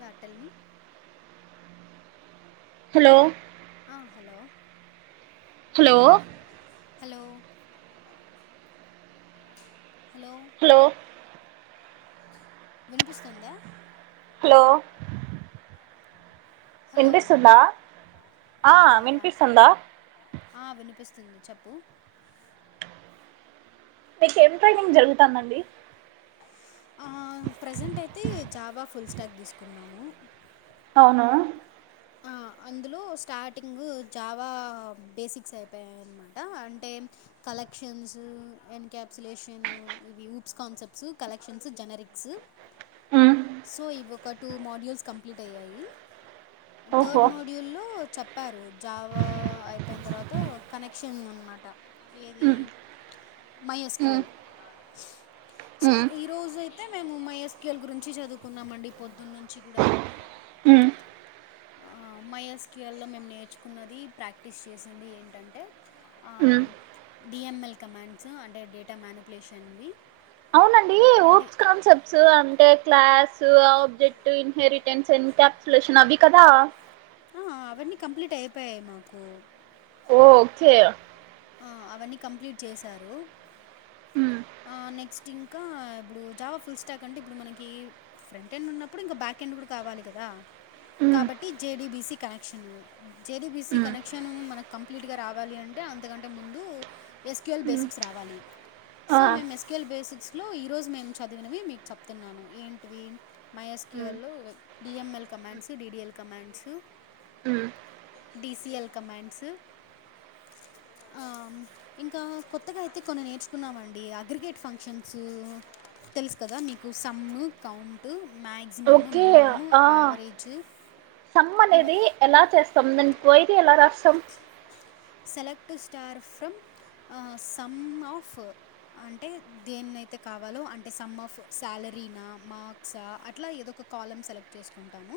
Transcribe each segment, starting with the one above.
Yeah tell me hello ఆ hello hello hello hello hello వినిపిస్తుందా hello hello వినిపిస్తుందా ఆ యా యా యా వినిపిస్తుందా ఆ వినిపిస్తుంది చెప్పు మీకేం ట్రైనింగ్ జరుగుతాందండి ఆ ప్రెజెంట్ అయితే జావా ఫుల్ స్టాగ్ తీసుకున్నాము అవునా ఆ అందులో స్టార్టింగు జావా బేసిక్స్ అయిపోయాయి అన్మాట అంటే అ కలెక్షన్స్ ఎన్ కాప్సిలేషను ఇవి oops concepts collections generics [unintelligible] so ఇవి ఒక టూ మోడ్యూల్స్ కంప్లీట్ అయ్యాయి థర్డ్ ఓహో మోడ్యూల్లో చెప్పారు జావా అయిపోయిన తర్వాత కనెక్షన్ అనమాట మ్మ్ my S Q hmm L so మ్మ్ ఈ రోజైతే మేము మైఎస్కేఎల్ గురించి చదువుకున్నాంమండి పొద్దున్నుంచి గూడా మ్మ్ మైఎస్క్యియల్లో మేము నేర్చుకున్నది ప్రాక్టీస్ చేసింది ఏంటంటే ఆ మ్మ్ డిఎంఎల్ కమాండ్స్ అంటే డేటా మ్యానిపులేషన్వి ఔనండి డి ఓప్స్ కాన్సెప్ట్ సు అంటే క్లాస్ ఆబ్జెక్ట్ ఇన్హెరిటెన్స్ ఎంకాప్సులేషన్ అవి కదా ఆ అవన్నీ కంప్లీటైపోయాయి మాకు ఓ ఓకే ఆ అవన్నీ కంప్లీట్ చేసారు మ్మ్ ఆ నెక్స్ట్ ఇంకా ఇప్పుడు జావా ఫుల్ స్టాక్ అంటే ఇప్పుడు మనకి ఫ్రంట్ ఎండ్ ఉన్నప్పుడు ఇంకా బ్యాకెండ్ కూడా కావాలి కదా మ్మ్ కాబట్టి జేడీబిసి కనెక్షను జేడీబిసి మ్మ్ కనెక్షను మన కం ప్లీట్గా రావాలి అంటే అంతకంటే ముందు ఎస్క్యూఎల్ మ్మ్ బేసిక్స్ రావాలి ఆ సో మేం ఎస్కేఎల్ బేసిక్స్ లో ఈ రోజు మేము చదివినవి మీకు చెప్తున్నాను ఏంటివి మ్మ్ మైఎస్క్యూఎల్లో డిఎంఎల్ కమాండ్స్ డిడిఎల్ కమాండ్స్ ఉ డిసిఎల్ కమాండ్స్ ఆ ఇంకా కొత్తగా అయితే కొన్ని నేర్చుకున్నామం డి అగ్రిగేట్ ఫంక్షన్సు తెల్సు కదా మీకు some count maximum okay minimum ఆ యవరేజు సమ్ అనేది ఎలా చేస్తాం దాని క్వోయటీ ఎలా రాస్తాం సెలెక్ట్ స్టార్ ఫ్రమ్ ఆ సమ్ ఆఫ్ అంటే దేన్నైతే కావాలో అంటే సమ్ ఆఫ్ సాలరీనా మార్క్సా అట్లా ఏదో ఒక కాలమ్ సెలెక్ట్ చేస్కూంటాము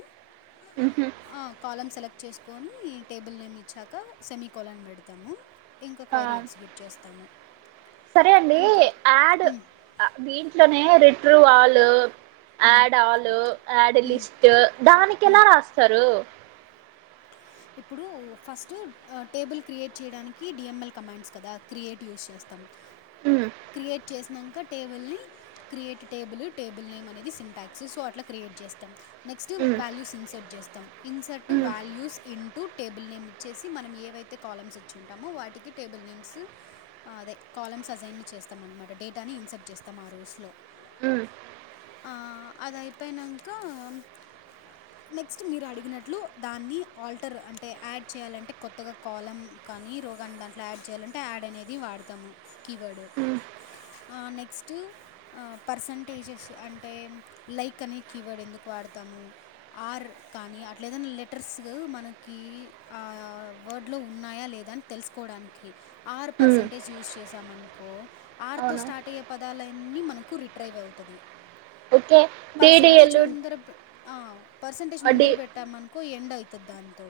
ఉహు ఆ కాలమ్ సెలెక్ట్ చేస్ కోని టేబుల్ నేమిచ్చాక సెమీకోలన్ పెడ్తాము ఇంకా ఆ క్వైరీ ఎగ్జిక్యూట్ చేస్తాము సరే అండి ఇంకా ఆడ్ దీంట్లోనే రెట్రో వాలు యడ్ ఆలు యడ్ లిస్ట్ దానికెలా రాస్తారు ఇప్పుడు ఫస్టూ టేబుల్ క్రియేట్ చేయడానికి డిఎంఎల్ కమాండ్స్ కదా క్రియేట్ యూస్ చేస్తాం ఉమ్ క్రియేట్ చేసినంక టేబుల్ ని క్రియేట్ టేబుల్ టేబుల్ నేమ్ అనేది సింటాక్స్ సో అట్లా క్రియేట్ చేస్తాం నెక్స్ట్ ఉమ్ వాల్యూస్ ఇన్సర్ట్ చేస్తాం ఇన్సర్ట్ ఉమ్ వాల్యూస్ ఇంటూ టేబుల్ నేమ్ ఇచ్చేసి మనం ఏవైతే కాలమ్స్ ఇచ్చుంటామో వాటికి టేబుల్ నేమ్స్ ఆ అదే కాలమ్స్ అజైన్ని చేస్తాం అనమాట డేటాని ఇన్సెర్ట్ చేస్తాం ఆ రోస్లో ఉమ్ ఆ అదైపోయినంకా నెక్స్ట్ మీరు ఆడిగినట్లు దాన్ని ఆల్టర్ అంటే యడ్ చేయాలంటే కొత్తగా కాలం కానీ రోగాన్ని దాంట్లో యాడ్ చేయాలం టే యడ్ అనేది వాడతాము కీవర్డ్ ఉ ఆ నెక్స్ట్ అ పర్సంటేజెస్ అంటే లైక్ అనే కీవర్డ్ ఎందుకు వాడతాము ఆర్ కానీ అట్లేదైనా లెటర్స్ మనకి ఆ వర్డ్ లో ఉన్నాయా లేదా అని తెల్సుకోడానికి ఆర్ ఉమ్ పర్సంటేజ్ యూస్ చేసామనుకో ఆర్తో అవును స్టార్ట్ అయ్యే పదాలన్నీ మనకు రిట్రైవ్ అయతది ఓకే పర్సంటేజ్ డిడిఎల్ ముందర ఆ పర్సంటేజ్ డి ముందర పెట్టామనుకో ఎండ్ అయితది దాంతో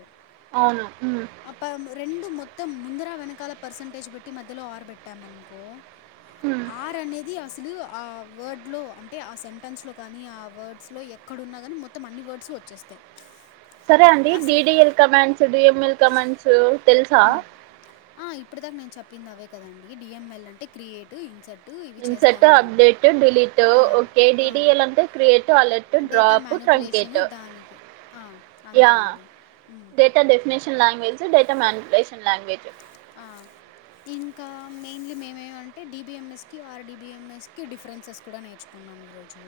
ఔనా ఉ ఆ ప రెండు మొత్తం ముందరా వెనకాల పర్సంటేజ్ పెట్టి మధ్యలో ఆర్ బెట్టామనుకో ఉమ్ ఆర్ అనేది అస్సలు ఆ వర్డ్లో అంటే ఆ సెంటెన్స్ లో కానీ ఆ వర్డ్స్ లో ఎ ఏక్కడున్నా కానీ మొత్తం అన్ని వర్డ్స్ వచ్చేస్తాయి సరే అండి అసలు డిడిఎల్ కమాండ్స్ డిఎంఎల్ కమాండ్స్ తెలుసా ఆ ఇప్పటి దాకా నేను చెప్పింది అదే కదండి డిఎంఎల్ అంటే క్రియేటు ఇన్సర్ట్ ఇవి ఇన్సర్టు చేస్తాము అప్డేట్ డిలీటు ఓకే డిడిఎల్ అంటే create alert data drop manipulation truncate దానికి ఆ అంతే అండి ఉమ్ టా definition language data manipulation language ఆ ఇంకా మెయిన్లీ మేమేమంటే డిబిఎంఎస్ కి ఆర్డీబిఎంఎస్ కి డిఫరెన్సెస్ కూడా నేర్చుకున్ కున్నాం ఈరోజు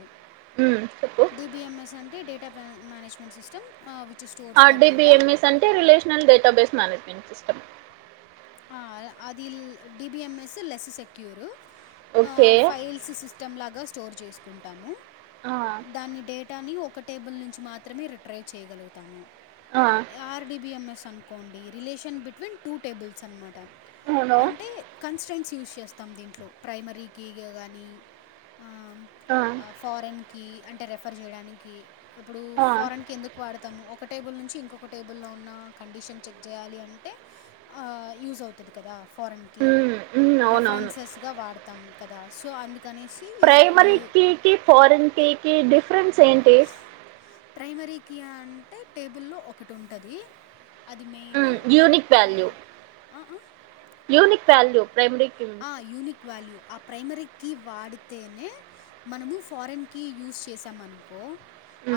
ఉ డిబీఎంఎస్ అంటే డేటా పాన్ మ్యానేజ్మెంట్ సిస్టమ్ ఆ విచ్ స్టో ఆర్డిబిఎంఎస్ అంటే రిలేషనల్ డేటాబేస్ మ్యానేజ్మెంట్ సిస్టమ్ ఆ అదిల్ డిబిఎంఎస్ లెస్సు సెక్యూరు ఆ ఓకే ఫైల్ స్స్ సిస్టంలాగా స్టోర్ చేసుకుంటాము ఆ, దాన్ని డేట్ కానీ ఒక టేబుల్ నుంచి మాత్రమే రిట్రైవ్ చేయగలుగుతాము ఆ ఆర్డిబిఎంఎస్ అనుకోండి రిలేషన్ బిట్వీన్ టూ టేబుల్స్ అన్నాటా అవును అంటే అ కన్స్టెంట్స్ యూజ్ చేస్తాం దీంట్లో ప్రైమరీ కీగా గానీ ఆ ఆ, ఆఫ్ ఫారెన్ కి అంటే రెఫర్ జేయడానికి ఇప్పుడు ఆ, ఫారెన్కి ఎందుక్ ప వాడతాము ఒక టేబుల్ నుంచి ఇంకొక టేబుల్లో ఉన్నా కండిషన్ చెక్ జేయాలి అంటే ఆ యూజ్ అవుతది కదా ఫారెన్కి మ్మ్, మ్మ్, అవునవును రెఫరెన్సెస్ గా వాడతాం కదా సో అందుకనేస్ ప్రైమరీకీ కి ఫారెన్కీ కి డిఫరెన్స్ ఏంటి ప్రైమరీకి అంటే టేబుల్లో ఒకటి ఉంటది అది మెయిన్ యూనిక్ అ వాల్యూ అ ఆ యూనిక్ వాల్యూ ప్రైమరీక్ ఆ యూనిక్ వాల్యూ ఆ ప్రైమరీకి వాడితేనే మనము ఫారెన్కి యూస్ చేసామనుకో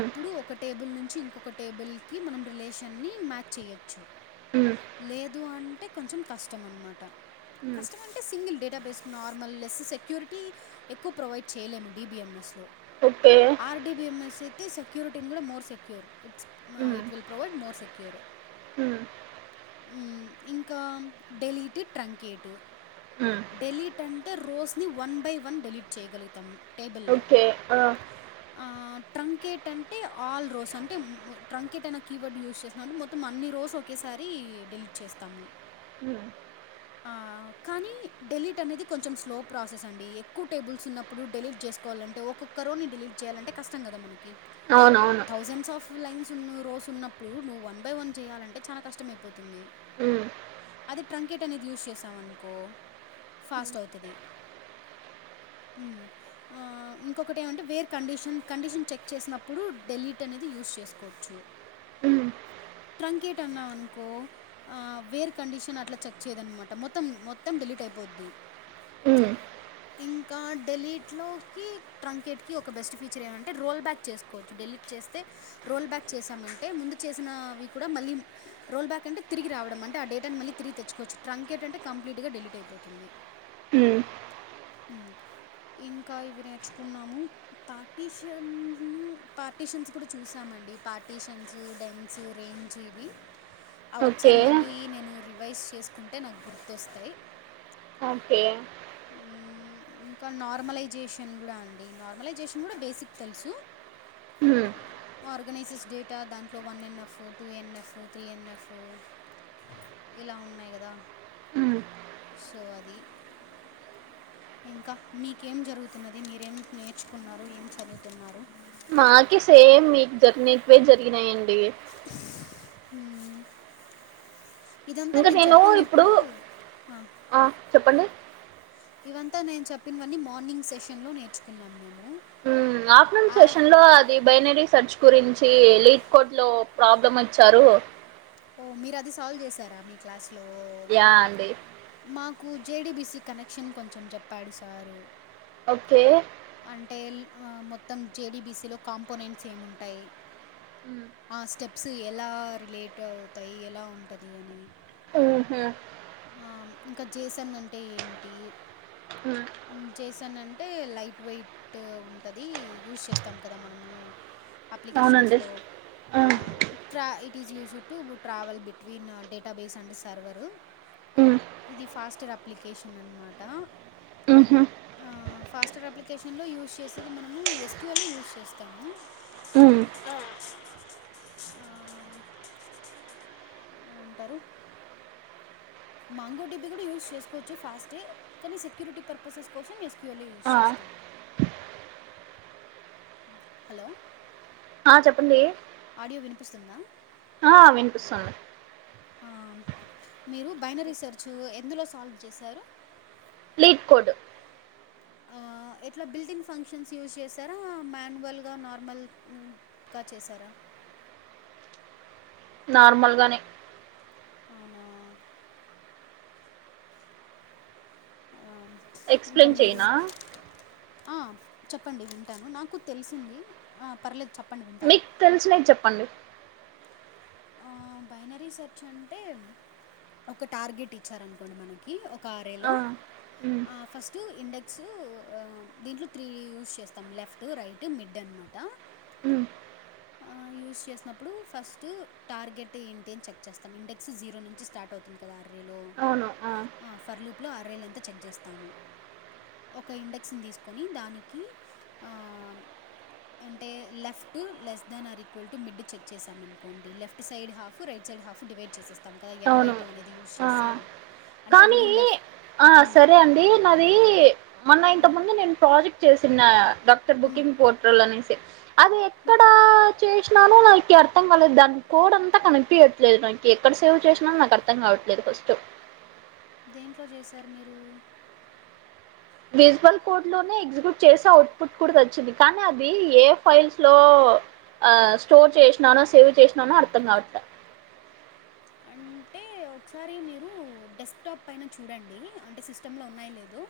అప్పుడు ఒక టేబుల్ నుంచి ఇంకొక టేబుల్ కి మనం రిలేషన్ని మ్యాచ్ చెయ్యచ్చు లేదు అంటే కొంచెం కష్టం అన్మటా అంటే single database normal less security ఎక్కువ ప్రొవైడ్ చేయలేము డిబీఎంఎస్ లో ఓకే ఆర్టీబిఎంఎస్సైతే సెక్యూరిటీన్ కూడా మోర్ సెక్యూర్ ఇట్స్ మా ఇట్విల్ ప్రొవైడ్ మోర్ సెక్యూర్ హు ఉమ్ ఇంకా డెలీట్ ట్రంకేటు హు డెలీట్ అంటే రోస్ని వన్ బై వన్ డెలీట్ చేయగలుగుతం టేబుల్లో ఓకే ఆ, ఆ ట్రంకేట్ అంటే అల్ల్రోస్ అంటే మ్మ్ ట్రంకేట్ అనే కీవర్డ్ యూజ్ చేస్తున్నాం మొత్ మొత్తం అన్ని రోస్ ఒకేసారి డెలీట్ చేస్తాము హు ఆ కానీ డెలీట్ అనేది కొంచెం స్లో ప్రాసెస్ అండి ఎక్కువ టేబుల్స్ ఉన్నప్పుడు డెలీట్ చేస్కోవాలంటే ఒకొక్ క్కోరోని డిలీట్ చేయాలంటే కష్టం కదా మనకి అవునవును థౌజండ్స్ ఆఫ్ లైన్స్ ఉన్న రోస్ ఉన్నప్పుడు నువు వన్ బై వన్ చేయాలంటే చానా కష్టమైపోతుంది మ్మ్, అదే ట్రంకెట్ అనేది యూస్ చేసాం అనుకో ఫాస్ట్ అవుతది ఊ ఆ ఇంకొకటి ఏమంటే వేర్ కండిషన్ కండిషన్ చెక్ చేసినప్పుడు డెలీట్ అనేది యూజ్ చేస్కోవచ్చు హు ట్రంకేట్ అన్నవనుకో ఆ వేర్ కండిషన్ అట్లా చెక్ చేయ్యదనమాట మొత్తం మొత్తం డిలీట్ అయిపోద్ది హు ఇంకా డెలీట్ లోకి ట్రంకెట్ కి ఒక బెస్ట్ ఫీచర్ ఏమంటే రోల్ బ్యాక్ చేస్ కోవచ్చు డెలీట్ చేస్తే రోల్ బ్యాక్ చేసామంటే ముందు చేసిన అవి కూడా మళ్ళీ రోల్ బ్యాక్ అంటే తిరిగి రావడం అంటే ఆ డేటాను మళ్ళి తిరిగి తెచ్చుకోచ్చు ట్రాంకెట్ అంటె కంప్లీట్ గ డెలీట్ అయిపోతు తుంది ఉ ఉ ఇంకా ఇవి నేర్చుకున్నాము పార్టీషన్ పార్టిషన్స్ కూడా చూసాము అండీ పార్టీషన్సు డెన్సు రేంజి ఇవి అవి ఒక్కడే ఓకే మళ్ళీ నేను రివైస్ చెస్కుంటే నాక్ గుర్తొస్తాయి ఓకే ఇంకా నార్మలైజేషన్ గుడా అండి నార్మలైజేషన్ గుడా బేసిక్ తెల్సు ఉ ఆర్గనైజెస్ డేటా దాంట్లో one N F two N F three N F ఇలా ఉన్నాయి గదా హ్మ్ సో అది ఇంకా మీకేం జరుగుతున్నది మీరేం నేర్చుకున్నారు ఏం చదువుతున్నారు మాకి సేమ్ మీక్ మీకు పే జరిగినాయే అండీ హూమ్ ఇదంతా ఇంకా నేను చెప్పింది ఇప్పుడు ఇప్పుడూ హా ఆ చెప్పండి ఇవంతా నేన్ చెప్పిన్వన్నీ మార్నింగ్ సెషన్ లో నేర్చుకున్నాం మేము ఉమ్ ఆఫ్టర్నూన్ ఆ సెషన్ లో ఆ ఇ బైనరీ సర్చ్ గురించీ లీడ్ కోట్ లో ప్రాబ్లం అచ్చారూ ఓ మీరు అది సాల్వ్ చేసారా మీ క్లాస్ లో యా అండి మాకు J D B C connection కొంచెం చెప్పాడు సారూ ఓకే అంటే ఎల్ ఆ మొత్తం జే డీ బీ సీ లో కాంపోనెంట్స్ ఏముంటాయి హ్మ్ ఆ స్టెప్స్ ఎలా రిలేటు అవుతాయి ఎలా ఉంటది అని ఉహు ఆ ఇంకా జే సన్ అంటే ఏంటీ ఉ జె సన్ అంటే లైట్ వెయిట్ టు ఉంటదీ యూస్ చేస్తాము కదా మనము అప్లికేషన్స్ అవునండి. లో ఆ ట్రా ఇట్ ఈస్ యూస్డ్ టు గు travel between data base and server హ్మ్ ఇది ఫాస్టర్ అప్లికేషన్ అన్మాట ఉహు ఆ ఫాస్టర్ అప్లికేషన్లో యూస్ చేసేది మనము ఎస్ క్యూ ఎల్ నీ యూస్ చేస్తాము హ్మ్ అ ఆ ఏమంటారు మాంగో డి బి గుడా యూస్ చేస్కోవొచ్చు ఫాస్ట్ కానీ సెక్యూరిటీ పర్పసెస్ కోసం ఎస్ క్యూ ఎల్ యూజ్ ఆ! చేస్తాం హలో అ చెప్పండి ఆడియో వినిపిస్తుందా ఆ వినిపిసొంది ఆ మీరు బైనరి రేసర్చూ ఎందులో సాల్వ్ చేసారు లీడ్ కోడు ఆ ఎట్లా బిల్డింగ్ ఫంక్షన్స్ యూస్ చేసారా మాన్యువల్గా నార్మల్ క్కా చేసారా నార్మల్ గానే అవునా ఆ ఇంకా ఎక్స్‌ప్లెయిన్ మీరు చేయనా? ఆ చెప్పండి వింటాను నాకు తెల్సింది ఆ పర్లేేదు చెప్పండి వింటాను తెల్సినేది చెప్పండి ఆ బైనరీ సెర్చ్ అంటే ఒక టార్గెట్ ఇచ్చారనుకోండి మనకి ఒక ఆరేలో ఆ! హ్మ్ ఆ ఫస్ట్ ఇండెక్స్ ఉ దీంట్లో త్రీ యూస్ చేస్తాం లెఫ్ టు రైటు మిడ్ అన్నమాట ఉ ఆ యూస్ చేసినప్పుడు ఫస్టు టార్గెట్ ఏంటి అని చెక్ చేస్తాం ఇండెక్స్ జీరో నుంచి స్టార్ట్ అవు ఇంకా దా అర్రీలో ఆ ఫర్ లూప్ లో అర్రేలు ఎంత చెక్ చేస్తాము ఒక ఇండెక్స్ ని దిసుకొని దానికి ఆ అంటే left less than or equal to mid check చేసాం అనుకోండి left side half right side half divide చేసెసి తక ఎన్ బై అవును. టూ అనేది యూస్ ఆ! చేసి అంటే కానీ అభూడు లెఫ్ట్ ఆ! ఉ సరే అండి. నాది మొన్న ఇంత ముందు నేను ప్రాజెక్ట్ చేసిన్నా డాక్టర్ బుకింగ్ పో ప్రోల్లో అనేసి అది ఎక్కడా చేసినాను నాకి అర్థం కాలేదు దాని కోడ్ అంతా కనిపియ్యట్లేదు నాకి ఎక్కడ సే సేవ్ చేసిన నాకు అర్థం కావట్లేదు ఫస్ట్ దేంట్లో జేసారు మీరు బేస్ వన్ కోడ్ లోనే ఎగ్జిక్యూట్ చేసే అవుట్పుట్ కూడా తెచ్చింది కానీ అది ఏ ఫైల్స్ లో ఆ స్టోర్ చేశ్నానో సేవ్ చేశ్నానో అర్థం కావట్లా అంటే ఒక్సరీ మీరు డెస్క్ టాప్ పైన చూడండి అంటే సిస్టమ్ంలో ఉన్నాయో లేదో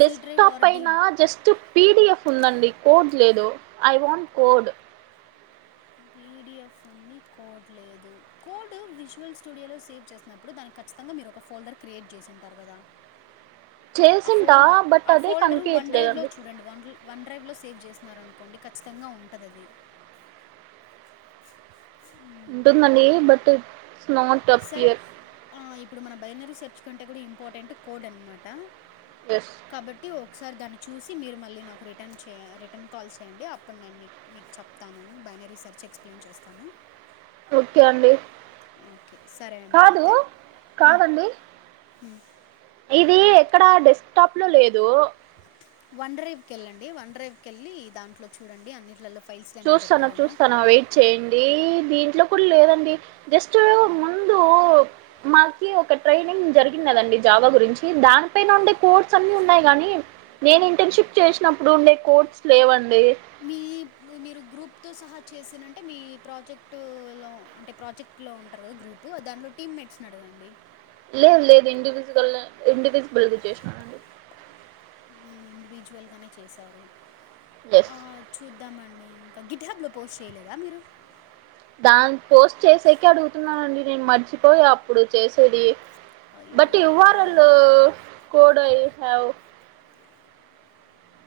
C drive top or D పైన జస్ట్ పీడిఎఫ్ ఉందండి కోడ్ లేదు ఐ వాంట్ కోడ్ పిడిఎఫ్ ఉంది కోడ్ లేదు కోడ్ విజువల్ స్టూడియోలో సేవ్ చేస్ న్నప్పుడు దాని ఖచ్చితంగా మీరు ఒక ఫోల్డర్ క్రియేట్ చేసింటారు కదా ఆ చేసింటా ఫోల్డ్ బట్ ఆ అదే ఫోల్డరు వన్ డ్రైవ్ లో కనిపించట్లేదండి చూడండి వన్ ల్ వన్ డ్రైవ్ లో సేవ్ జేస్నారనుకోండి ఖచ్చితంగా ఉంటదది ఉంటుందండి బట్ ఇట్స్ నాట్ సరే డపియర్ ఆ ఇప్పుడు మన బైనరీ సెర్చ్ కంటే కూడా ఇంపార్టెంట్ కోడ్ అన్నమాట ఎస్ కాబట్టి ఒకసారి దాన్ని చూసి మీరు మళ్ళీ నాకు రిటర్న్ చేయ రిటర్న్ కాల్ చేయండి అప్పుడు నేను నీ నీకు చెప్తాను బైనరీ సెర్చ్ ఎక్స్ప్లైన్ చేస్తాను ఓకే అండి ఓకే సరే అండి కాదు అయితే ఉ కాదండి ఉ ఇది ఎక్కడా డెస్ టాప్ లో లేదు వన్ డ్రైవ్ కెళ్ళండి వాన్డ్రైవ్ కెళ్ళి దాంట్లో చూడండి అన్నింట్లల్లో ఫ్ చూస్తాన చూస్తాన్నా వెయిట్ చేయండి దీంట్లో కూడా లేదండి జస్ట్ ముందు మాకి ఒక ట్రైనింగ్ జరిగిన్నదండి జావా గురించి దానిపైన ఉండే కోడ్స్ అన్ని ఉన్నాయి గాని నేను ఇంటర్న్షిప్ చేష్నప్పుడు ఉండే కోడ్స్ లేవండి మి మీరు గ్రూప్తో సహా చేసినుంటే మీ ప్రాజెక్టు లో అంటే ప్రాజెక్ ట్లో ఉంటరు గదా గ్రూపు దాంట్లో టీమ్ మేట్స్ నడగండి లేదు లేదు ఇండివిజువల్ ఇండివిజిబుల్గా జేసినామ్ ఉమ్ ఇండివిజువల్ గానే చేసారు లే ఆ చూద్దామండి ఇంక గిట్ హబ్బ్లో పోస్ట్ చేయలేదా మీరు దాని పోస్ట్ చేసేకే అడుగుతున్నానండి నేను మర్చిపోయా అప్పుడు చేసేది బట్ అయ్యయ్యో యువారల్లు code I have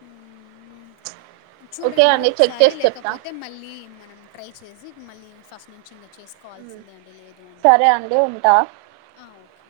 um um okay చూడండి అండి చెక్ ఒకసారి చేసి చెప్తా లేకపోతే మళ్ళీ మనం ట్రై చేసి మళ్ళీ ఫస్ట్ నుంచి ఇంకా చేస్ ఉమ్ సరే అండి ఉంటా ఆ, ఓకే